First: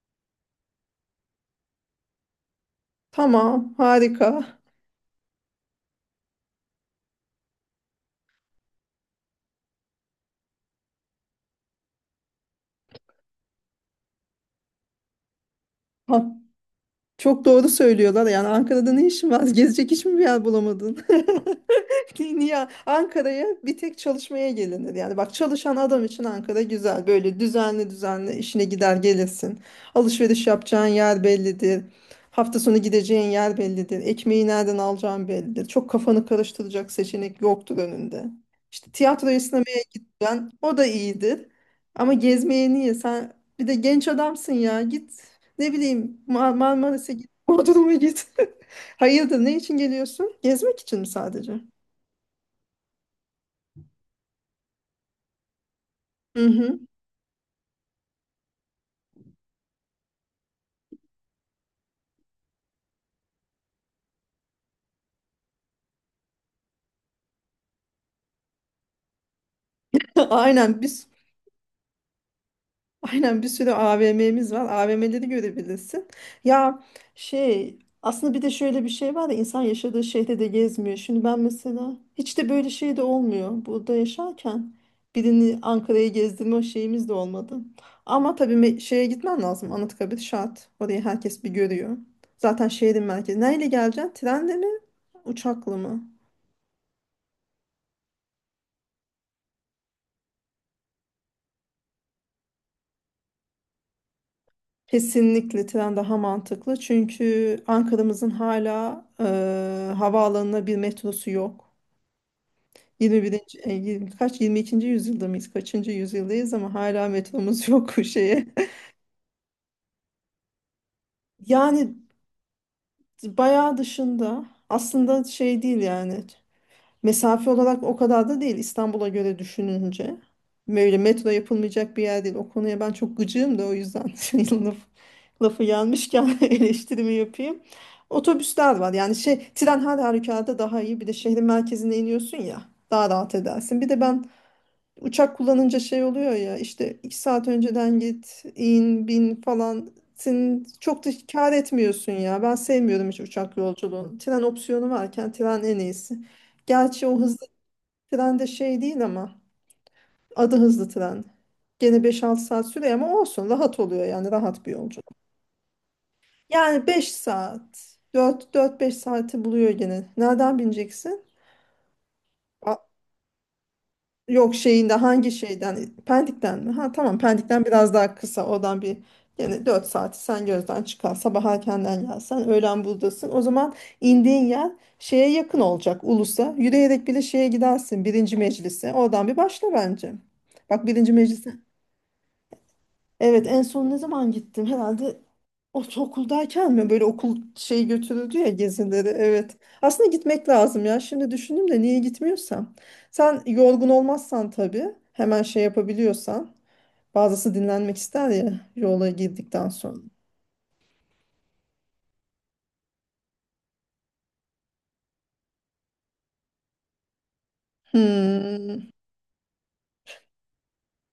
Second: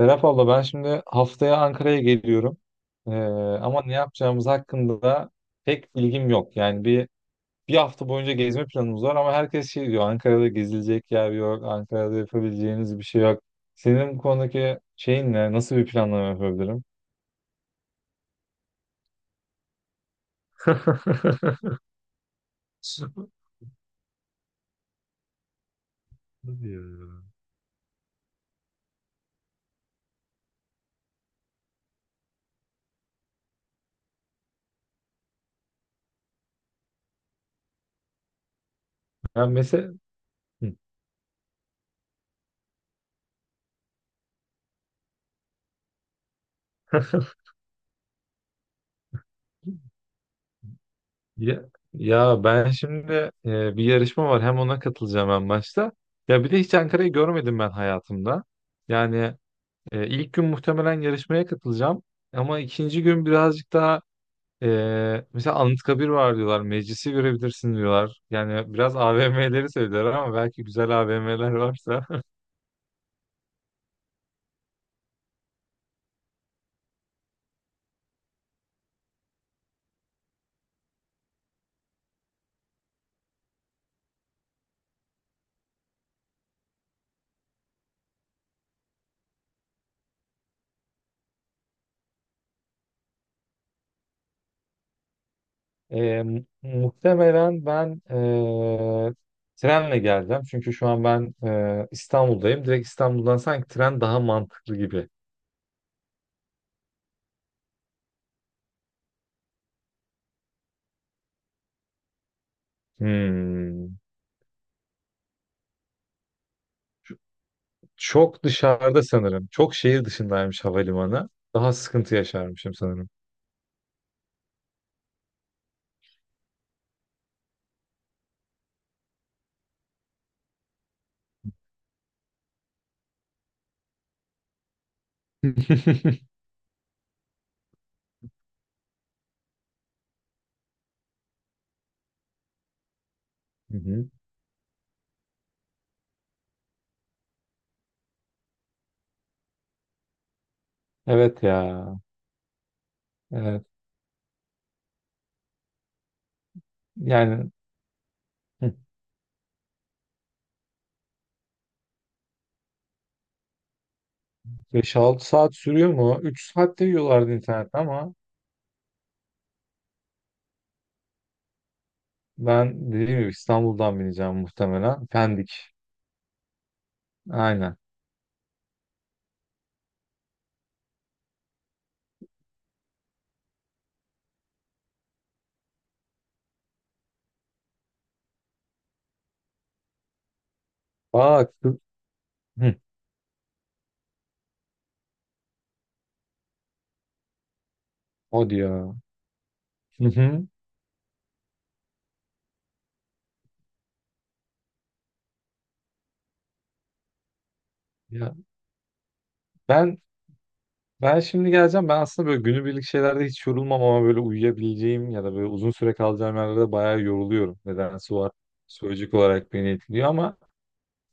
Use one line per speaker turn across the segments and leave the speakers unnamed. Serap abla ben şimdi haftaya Ankara'ya geliyorum. Ee,
Tamam,
ama ne yapacağımız
harika.
hakkında da pek bilgim yok. Yani bir hafta boyunca gezme planımız var ama herkes şey diyor Ankara'da gezilecek yer yok, Ankara'da yapabileceğiniz bir şey yok. Senin bu konudaki şeyin ne? Nasıl bir planlama yapabilirim?
Çok doğru söylüyorlar. Yani Ankara'da ne işin var? Gezecek hiçbir bir yer bulamadın? Niye Ankara'ya bir tek çalışmaya gelinir. Yani bak çalışan adam için Ankara
Hadi ya.
güzel. Böyle düzenli düzenli işine gider gelirsin. Alışveriş yapacağın yer bellidir. Hafta sonu gideceğin yer bellidir. Ekmeği nereden alacağın bellidir. Çok kafanı karıştıracak seçenek yoktur önünde. İşte tiyatroya
Ya
sinemaya
mesela...
gitsen o da iyidir. Ama gezmeye niye? Sen bir de genç adamsın ya git. Ne bileyim Marmaris'e git, Bodrum'a git. Hayırdır, ne için geliyorsun? Gezmek için mi sadece?
ya, ya ben şimdi bir yarışma var. Hem ona katılacağım en başta. Ya
Hı
bir de hiç
hı.
Ankara'yı görmedim ben hayatımda. Yani ilk gün muhtemelen yarışmaya katılacağım. Ama ikinci gün birazcık daha e, mesela Anıtkabir var diyorlar. Meclisi görebilirsin diyorlar. Yani biraz AVM'leri söylüyorlar ama belki
Aynen
güzel
biz
AVM'ler varsa.
Aynen bir sürü AVM'miz var. AVM'leri görebilirsin. Ya, şey aslında bir de şöyle bir şey var ya, insan yaşadığı şehirde de gezmiyor. Şimdi ben mesela hiç de böyle şey de olmuyor. Burada yaşarken birini Ankara'ya gezdirme şeyimiz de olmadı. Ama tabii şeye gitmen lazım. Anıtkabir şart. Orayı herkes bir görüyor. Zaten şehrin merkezi. Neyle geleceksin? Trenle mi? Uçakla mı?
Muhtemelen ben trenle geleceğim. Çünkü şu an ben İstanbul'dayım. Direkt İstanbul'dan sanki tren daha mantıklı gibi.
Kesinlikle tren daha mantıklı. Çünkü Ankara'mızın hala havaalanına bir metrosu yok. 21.
Hmm.
Kaç 22. yüzyılda mıyız? Kaçıncı yüzyıldayız ama hala metromuz yok bu
Çok
şeye.
dışarıda sanırım. Çok şehir dışındaymış havalimanı. Daha
Yani
sıkıntı yaşarmışım sanırım.
bayağı dışında aslında şey değil yani. Mesafe olarak o kadar da değil İstanbul'a göre düşününce. Böyle metro yapılmayacak bir yer değil. O konuya ben çok gıcığım da o yüzden lafı gelmişken eleştirimi yapayım. Otobüsler var. Yani şey tren her halükarda daha iyi. Bir de şehrin merkezine iniyorsun ya, daha rahat
Hı
edersin. Bir de
hı.
ben uçak kullanınca şey oluyor ya, işte iki saat önceden git, in, bin falan. Sen çok da
Evet
kâr
ya.
etmiyorsun ya. Ben sevmiyorum hiç uçak
Evet.
yolculuğunu. Tren opsiyonu varken tren en iyisi. Gerçi o hız,
Yani
tren de
hı,
şey değil ama adı hızlı tren. Gene 5-6 saat sürüyor ama olsun, rahat oluyor yani, rahat bir yolculuk.
5-6 saat sürüyor mu? 3 saatte
Yani 5
yiyorlardı internette
saat
ama
4-4-5 saati buluyor gene. Nereden bineceksin? A-
ben dediğim gibi İstanbul'dan bineceğim
yok şeyinde
muhtemelen.
hangi
Pendik.
şeyden? Pendik'ten mi? Ha tamam, Pendik'ten
Aynen.
biraz daha kısa oradan, bir yani 4 saati sen gözden çıkar. Sabah erkenden gelsen öğlen buradasın. O zaman indiğin yer şeye yakın olacak, Ulus'a. Yürüyerek bile şeye gidersin, birinci meclise. Oradan bir başla bence. Bak birinci meclis,
Bak. Hı, hı.
evet en son ne zaman gittim? Herhalde ortaokuldayken mi? Böyle okul şey götürüldü ya,
O diyor.
gezileri. Evet.
Hı
Aslında
hı.
gitmek lazım ya. Şimdi düşündüm de niye gitmiyorsam. Sen yorgun olmazsan tabii. Hemen şey yapabiliyorsan. Bazısı dinlenmek ister
Ya
ya yola girdikten sonra.
ben ben şimdi geleceğim. Ben aslında böyle günübirlik şeylerde hiç yorulmam ama böyle uyuyabileceğim ya da böyle uzun süre kalacağım yerlerde bayağı yoruluyorum. Nedense var.
Hmm.
Psikolojik olarak beni etkiliyor ama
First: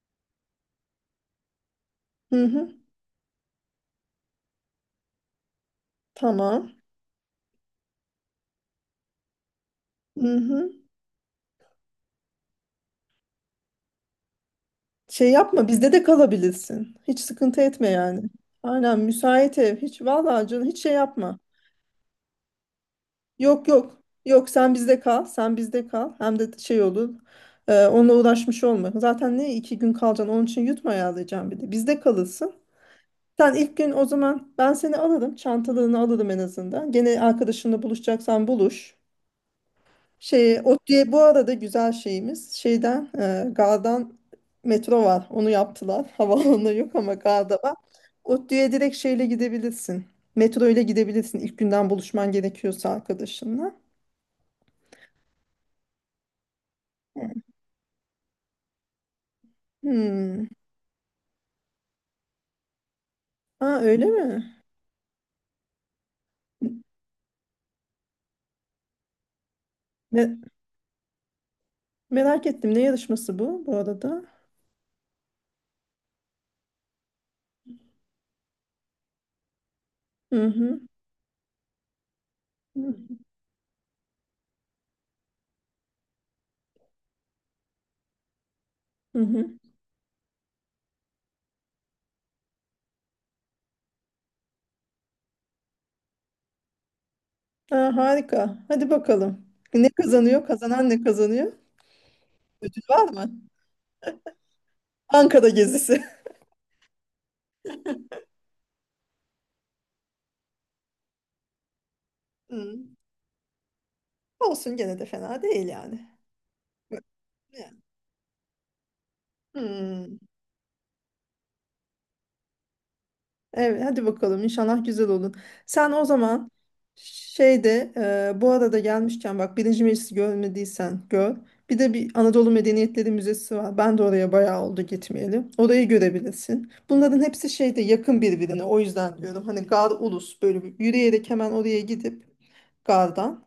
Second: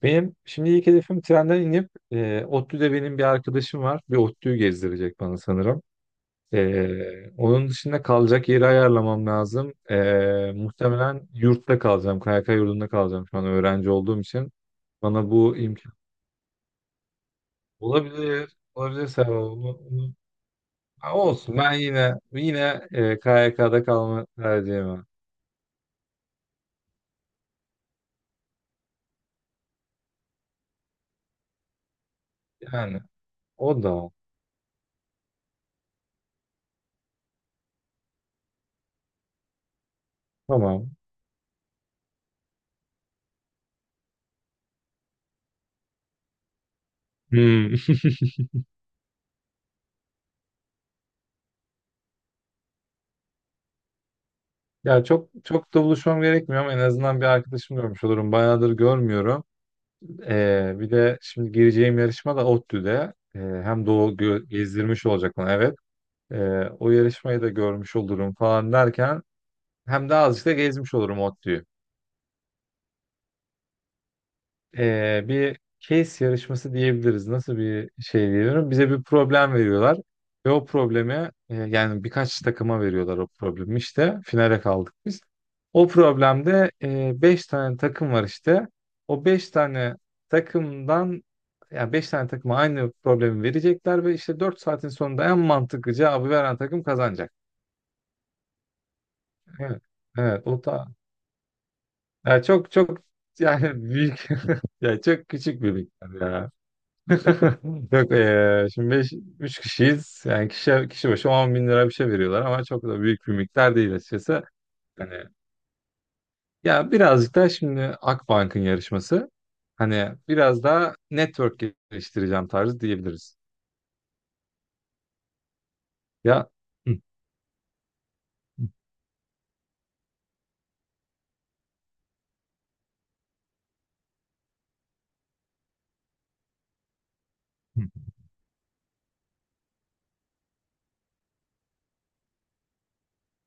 benim şimdi ilk hedefim trenden inip
Hı hı.
ODTÜ'de benim bir arkadaşım var. Bir ODTÜ'yü gezdirecek bana sanırım.
Tamam.
Onun dışında kalacak yeri ayarlamam lazım.
Hı hı.
Muhtemelen yurtta kalacağım. KYK yurdunda kalacağım şu an öğrenci olduğum için.
Şey
Bana bu
yapma, bizde
imkan
de kalabilirsin. Hiç sıkıntı etme yani.
olabilir.
Aynen,
Olabilir Serap,
müsait ev. Hiç vallahi canım, hiç şey
ha,
yapma.
olsun. Ben yine yine
Yok
KYK'da
yok.
kalma
Yok sen
tercihim
bizde
var.
kal. Sen bizde kal. Hem de şey olur. E, onunla uğraşmış olma. Zaten ne iki gün kalacaksın. Onun için yutma ayarlayacağım bir de. Bizde kalırsın.
Yani
Sen ilk
o
gün o
da
zaman ben seni alırım. Çantalarını alırım en azından. Gene arkadaşınla buluşacaksan buluş. Şey, o
tamam.
diye bu arada güzel şeyimiz şeyden gardan metro var. Onu yaptılar. Havaalanı yok ama garda
Hmm.
var. ODTÜ'ye direkt şeyle gidebilirsin. Metro ile gidebilirsin ilk günden, buluşman gerekiyorsa arkadaşınla.
Ya çok çok da buluşmam gerekmiyor ama en azından bir arkadaşım görmüş olurum. Bayağıdır görmüyorum.
Hmm.
Bir de şimdi gireceğim yarışma da ODTÜ'de.
Aa,
Hem
öyle mi?
gezdirmiş olacak bana, evet. O yarışmayı da görmüş olurum falan derken hem de
Me-
azıcık da gezmiş olurum ODTÜ'yü.
merak ettim. Ne yarışması bu arada?
Bir case yarışması diyebiliriz. Nasıl bir şey diyebilirim? Bize bir problem veriyorlar
Hı
ve o
hı.
problemi yani birkaç takıma veriyorlar
Hı
o problemi işte. Finale kaldık biz. O problemde 5 tane takım var işte.
hı.
O 5
Hı.
tane takımdan yani 5 tane takıma aynı problemi verecekler ve işte 4 saatin sonunda en mantıklı cevabı veren takım kazanacak.
Aa, harika. Hadi bakalım.
Evet.
Ne kazanıyor?
Evet, o da
Kazanan ne kazanıyor?
yani çok
Ödül
çok
var mı?
yani büyük, yani çok
Ankara
küçük bir
gezisi.
miktar ya. Yok, şimdi 5 3 kişiyiz. Yani kişi başı 10 bin lira bir şey veriyorlar ama
Hı.
çok da büyük bir miktar değil açıkçası.
Olsun, gene de
Hani
fena değil yani.
ya birazcık da şimdi Akbank'ın yarışması.
Hı.
Hani biraz daha network geliştireceğim tarzı diyebiliriz.
Evet, hadi bakalım, inşallah güzel olun. Sen o
Ya,
zaman
hı,
şeyde, bu
hı,
arada gelmişken bak Birinci Meclisi görmediysen gör. Bir de bir Anadolu Medeniyetleri Müzesi var. Ben de oraya bayağı oldu gitmeyeli. Orayı görebilirsin. Bunların hepsi şeyde
hı,
yakın, birbirine. O yüzden diyorum hani, Gar Ulus böyle bir yürüyerek hemen oraya gidip Gar'dan.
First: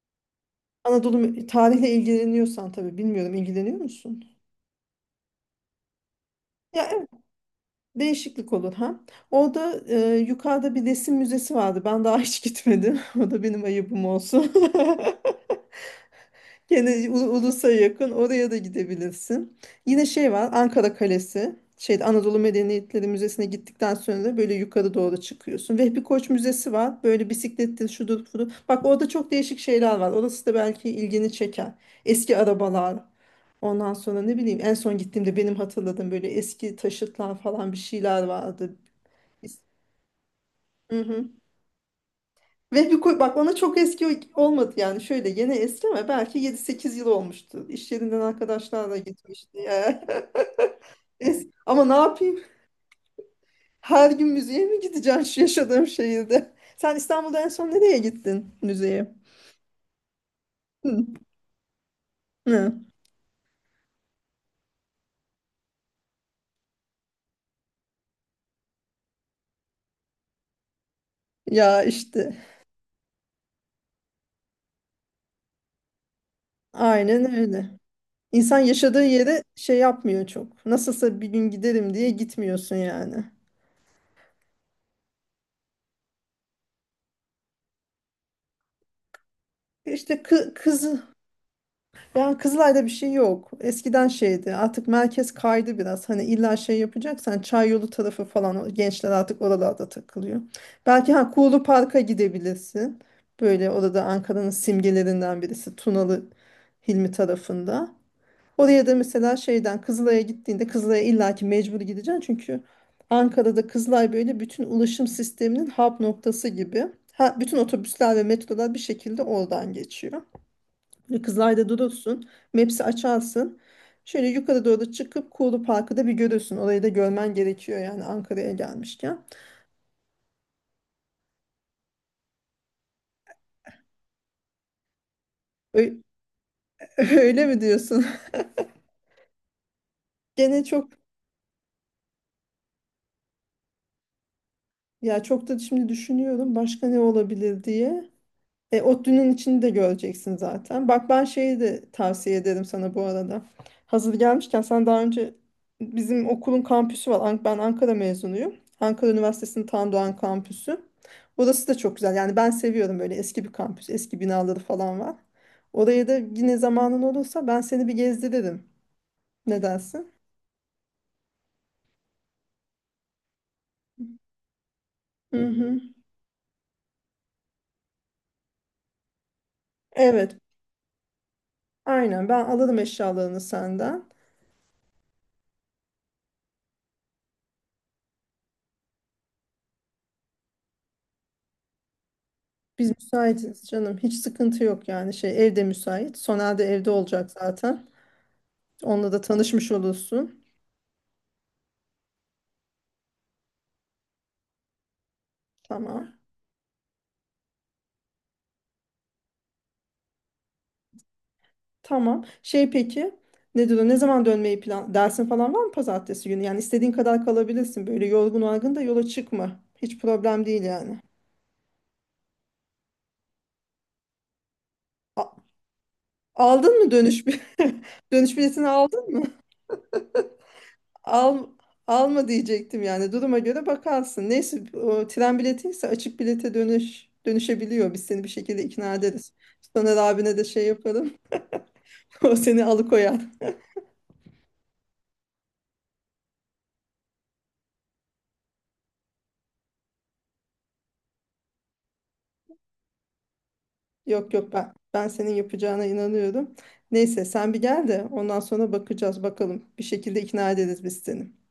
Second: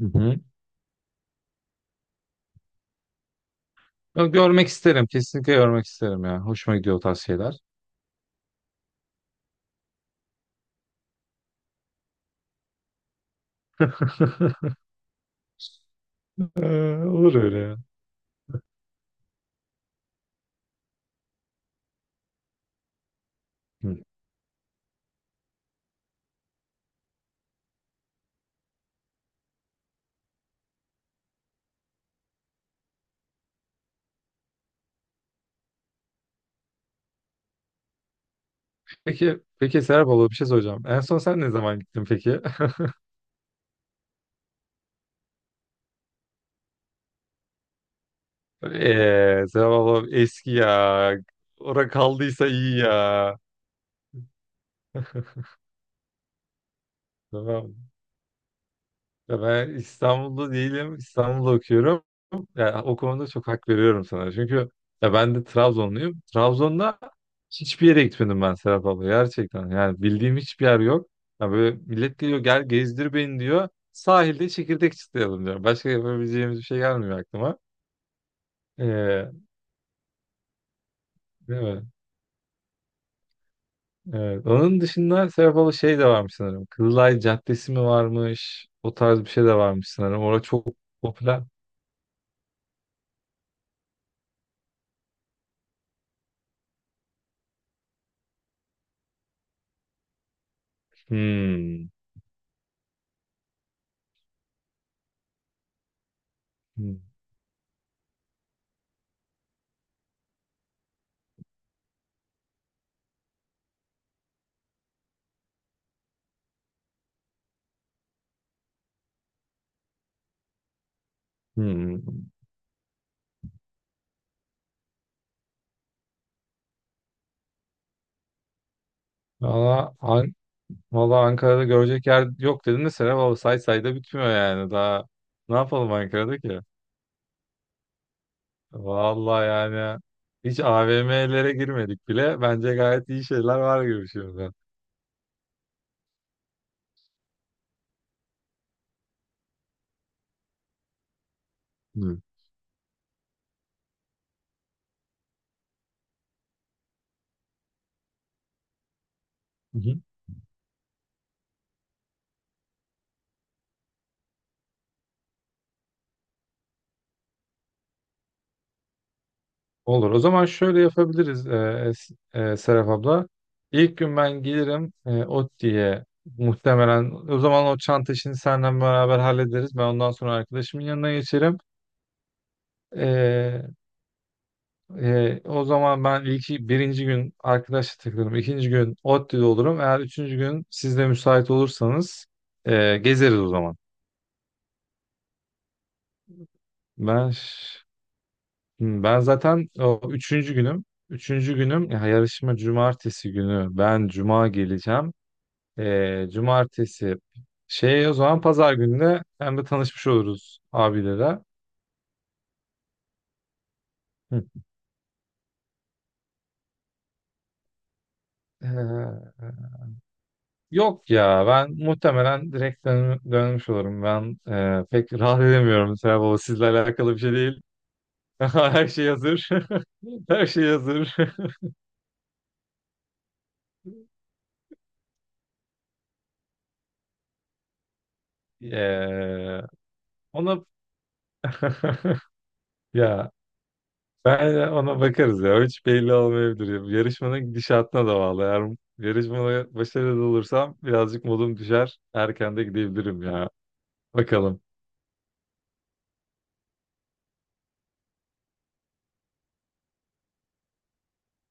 hı, hı.
Anadolu tarihle ilgileniyorsan tabii, bilmiyorum, ilgileniyor musun?
Ya görmek isterim. Kesinlikle görmek isterim ya. Hoşuma gidiyor o
Ya,
tarz şeyler.
değişiklik olur ha. Orada yukarıda bir resim müzesi vardı. Ben daha hiç gitmedim. O da benim ayıbım olsun. Gene
Olur öyle
ulusa
ya.
yakın. Oraya da gidebilirsin. Yine şey var, Ankara Kalesi. Şeyde Anadolu Medeniyetleri Müzesi'ne gittikten
Hı.
sonra da böyle yukarı doğru çıkıyorsun. Vehbi Koç Müzesi var. Böyle bisiklettir, şudur, budur. Bak orada çok değişik şeyler var. Orası da belki ilgini çeker. Eski arabalar. Ondan sonra ne bileyim, en son gittiğimde benim hatırladığım böyle eski taşıtlar falan, bir şeyler vardı.
Peki, peki Serap abla bir şey soracağım.
Hı
En son
hı.
sen ne zaman gittin peki?
Ve bir bak, ona çok eski olmadı yani, şöyle yeni eski ama belki yedi sekiz yıl olmuştu. İş yerinden arkadaşlarla gitmişti ya.
Tamam, eski ya.
Ama
Ora
ne yapayım?
kaldıysa iyi ya.
Her gün müzeye mi gideceğim şu yaşadığım şehirde? Sen İstanbul'da en son
Tamam.
nereye gittin müzeye?
Ya ben İstanbul'da değilim.
Hı.
İstanbul'da okuyorum.
Hı.
Ya o konuda çok hak veriyorum sana. Çünkü ya ben de Trabzonluyum. Trabzon'da hiçbir yere gitmedim ben Serap abla. Gerçekten. Yani bildiğim hiçbir yer yok. Ya böyle
Ya
millet
işte
geliyor, gel gezdir beni diyor. Sahilde çekirdek çıtlayalım diyor. Başka yapabileceğimiz bir şey gelmiyor
aynen
aklıma.
öyle. İnsan yaşadığı
Ee,
yere şey yapmıyor çok. Nasılsa bir gün
Değil mi?
giderim diye gitmiyorsun yani.
Evet. Onun dışında Serap abla şey de varmış sanırım. Kızılay Caddesi mi varmış? O tarz bir şey de varmış
İşte
sanırım. Orada
kı
çok
kız
popüler.
yani Kızılay'da bir şey yok. Eskiden şeydi. Artık merkez kaydı biraz. Hani illa şey yapacaksan çay yolu tarafı falan, o gençler artık oralarda takılıyor. Belki ha, Kuğulu
Hmm.
Park'a gidebilirsin. Böyle orada Ankara'nın simgelerinden birisi, Tunalı
Hmm.
Hilmi tarafında. Oraya da mesela şeyden Kızılay'a gittiğinde, Kızılay'a illaki mecbur gideceksin. Çünkü Ankara'da Kızılay böyle bütün ulaşım sisteminin hub noktası gibi. Ha, bütün otobüsler ve metrolar bir şekilde oradan geçiyor. Böyle Kızılay'da
Hmm.
durursun. Maps'i açarsın. Şöyle yukarı doğru çıkıp Kuğulu Parkı da bir görürsün. Orayı da görmen gerekiyor yani, Ankara'ya gelmişken.
Valla An- Valla Ankara'da görecek yer yok dedin de Serap abla, say say da bitmiyor yani. Daha ne yapalım
Ö-
Ankara'da ki?
Öyle mi diyorsun?
Valla yani hiç
Gene çok,
AVM'lere girmedik bile. Bence gayet iyi şeyler var gibi şimdi.
ya çok da şimdi düşünüyorum başka ne olabilir diye. E, ODTÜ'nün içini de göreceksin zaten. Bak ben şeyi de tavsiye ederim sana bu arada. Hazır gelmişken, sen daha önce bizim okulun kampüsü var. Ben Ankara mezunuyum. Ankara Üniversitesi'nin Tan Doğan kampüsü. Orası da çok güzel. Yani ben seviyorum böyle eski bir kampüs. Eski binaları falan var. Oraya da yine zamanın olursa ben seni bir gezdiririm. Ne
Olur.
dersin?
O zaman şöyle yapabiliriz Es- Serap abla. İlk gün ben gelirim
Hı hı.
ODTÜ'ye muhtemelen. O zaman o çanta işini senden beraber hallederiz. Ben ondan sonra
Evet.
arkadaşımın yanına geçerim.
Aynen, ben alırım eşyalarını
E,
senden.
O zaman ben birinci gün arkadaşla takılırım. İkinci gün ODTÜ'de olurum. Eğer üçüncü gün siz de müsait olursanız
Biz
gezeriz o
müsaitiz
zaman.
canım. Hiç sıkıntı yok yani, şey evde müsait. Sonel de evde olacak
Ben ş-
zaten. Onunla da
Ben zaten
tanışmış
o
olursun.
üçüncü günüm. Üçüncü günüm ya, yarışma cumartesi günü. Ben cuma geleceğim.
Tamam.
Cumartesi. Şey, o zaman pazar gününe hem de tanışmış oluruz abilere.
Tamam. Şey peki, ne diyor? Ne zaman
Hı.
dönmeyi plan dersin falan var mı pazartesi günü? Yani istediğin kadar kalabilirsin. Böyle yorgun argın da yola
Ee,
çıkma. Hiç problem değil yani.
Yok ya, ben muhtemelen direkt dönmüş olurum. Ben pek
A-
rahat edemiyorum Serap Baba. Sizle
aldın mı
alakalı bir şey değil.
dönüş biletini
Her şey
aldın mı?
hazır. Her şey hazır.
Al, alma diyecektim yani, duruma göre bakarsın. Neyse o tren biletiyse açık bilete dönüş dönüşebiliyor. Biz seni bir şekilde ikna ederiz.
Ee,
Soner abine de
ona
şey yaparım. O seni alıkoyar.
Ya ben ona bakarız ya. Hiç belli olmayabilir. Yarışmanın gidişatına da bağlı. Eğer yarışmada başarılı olursam birazcık modum düşer. Erken de gidebilirim ya.
Yok yok,
Bakalım.
ben senin yapacağına inanıyorum. Neyse sen bir gel de ondan sonra bakacağız bakalım. Bir şekilde ikna ederiz biz seni.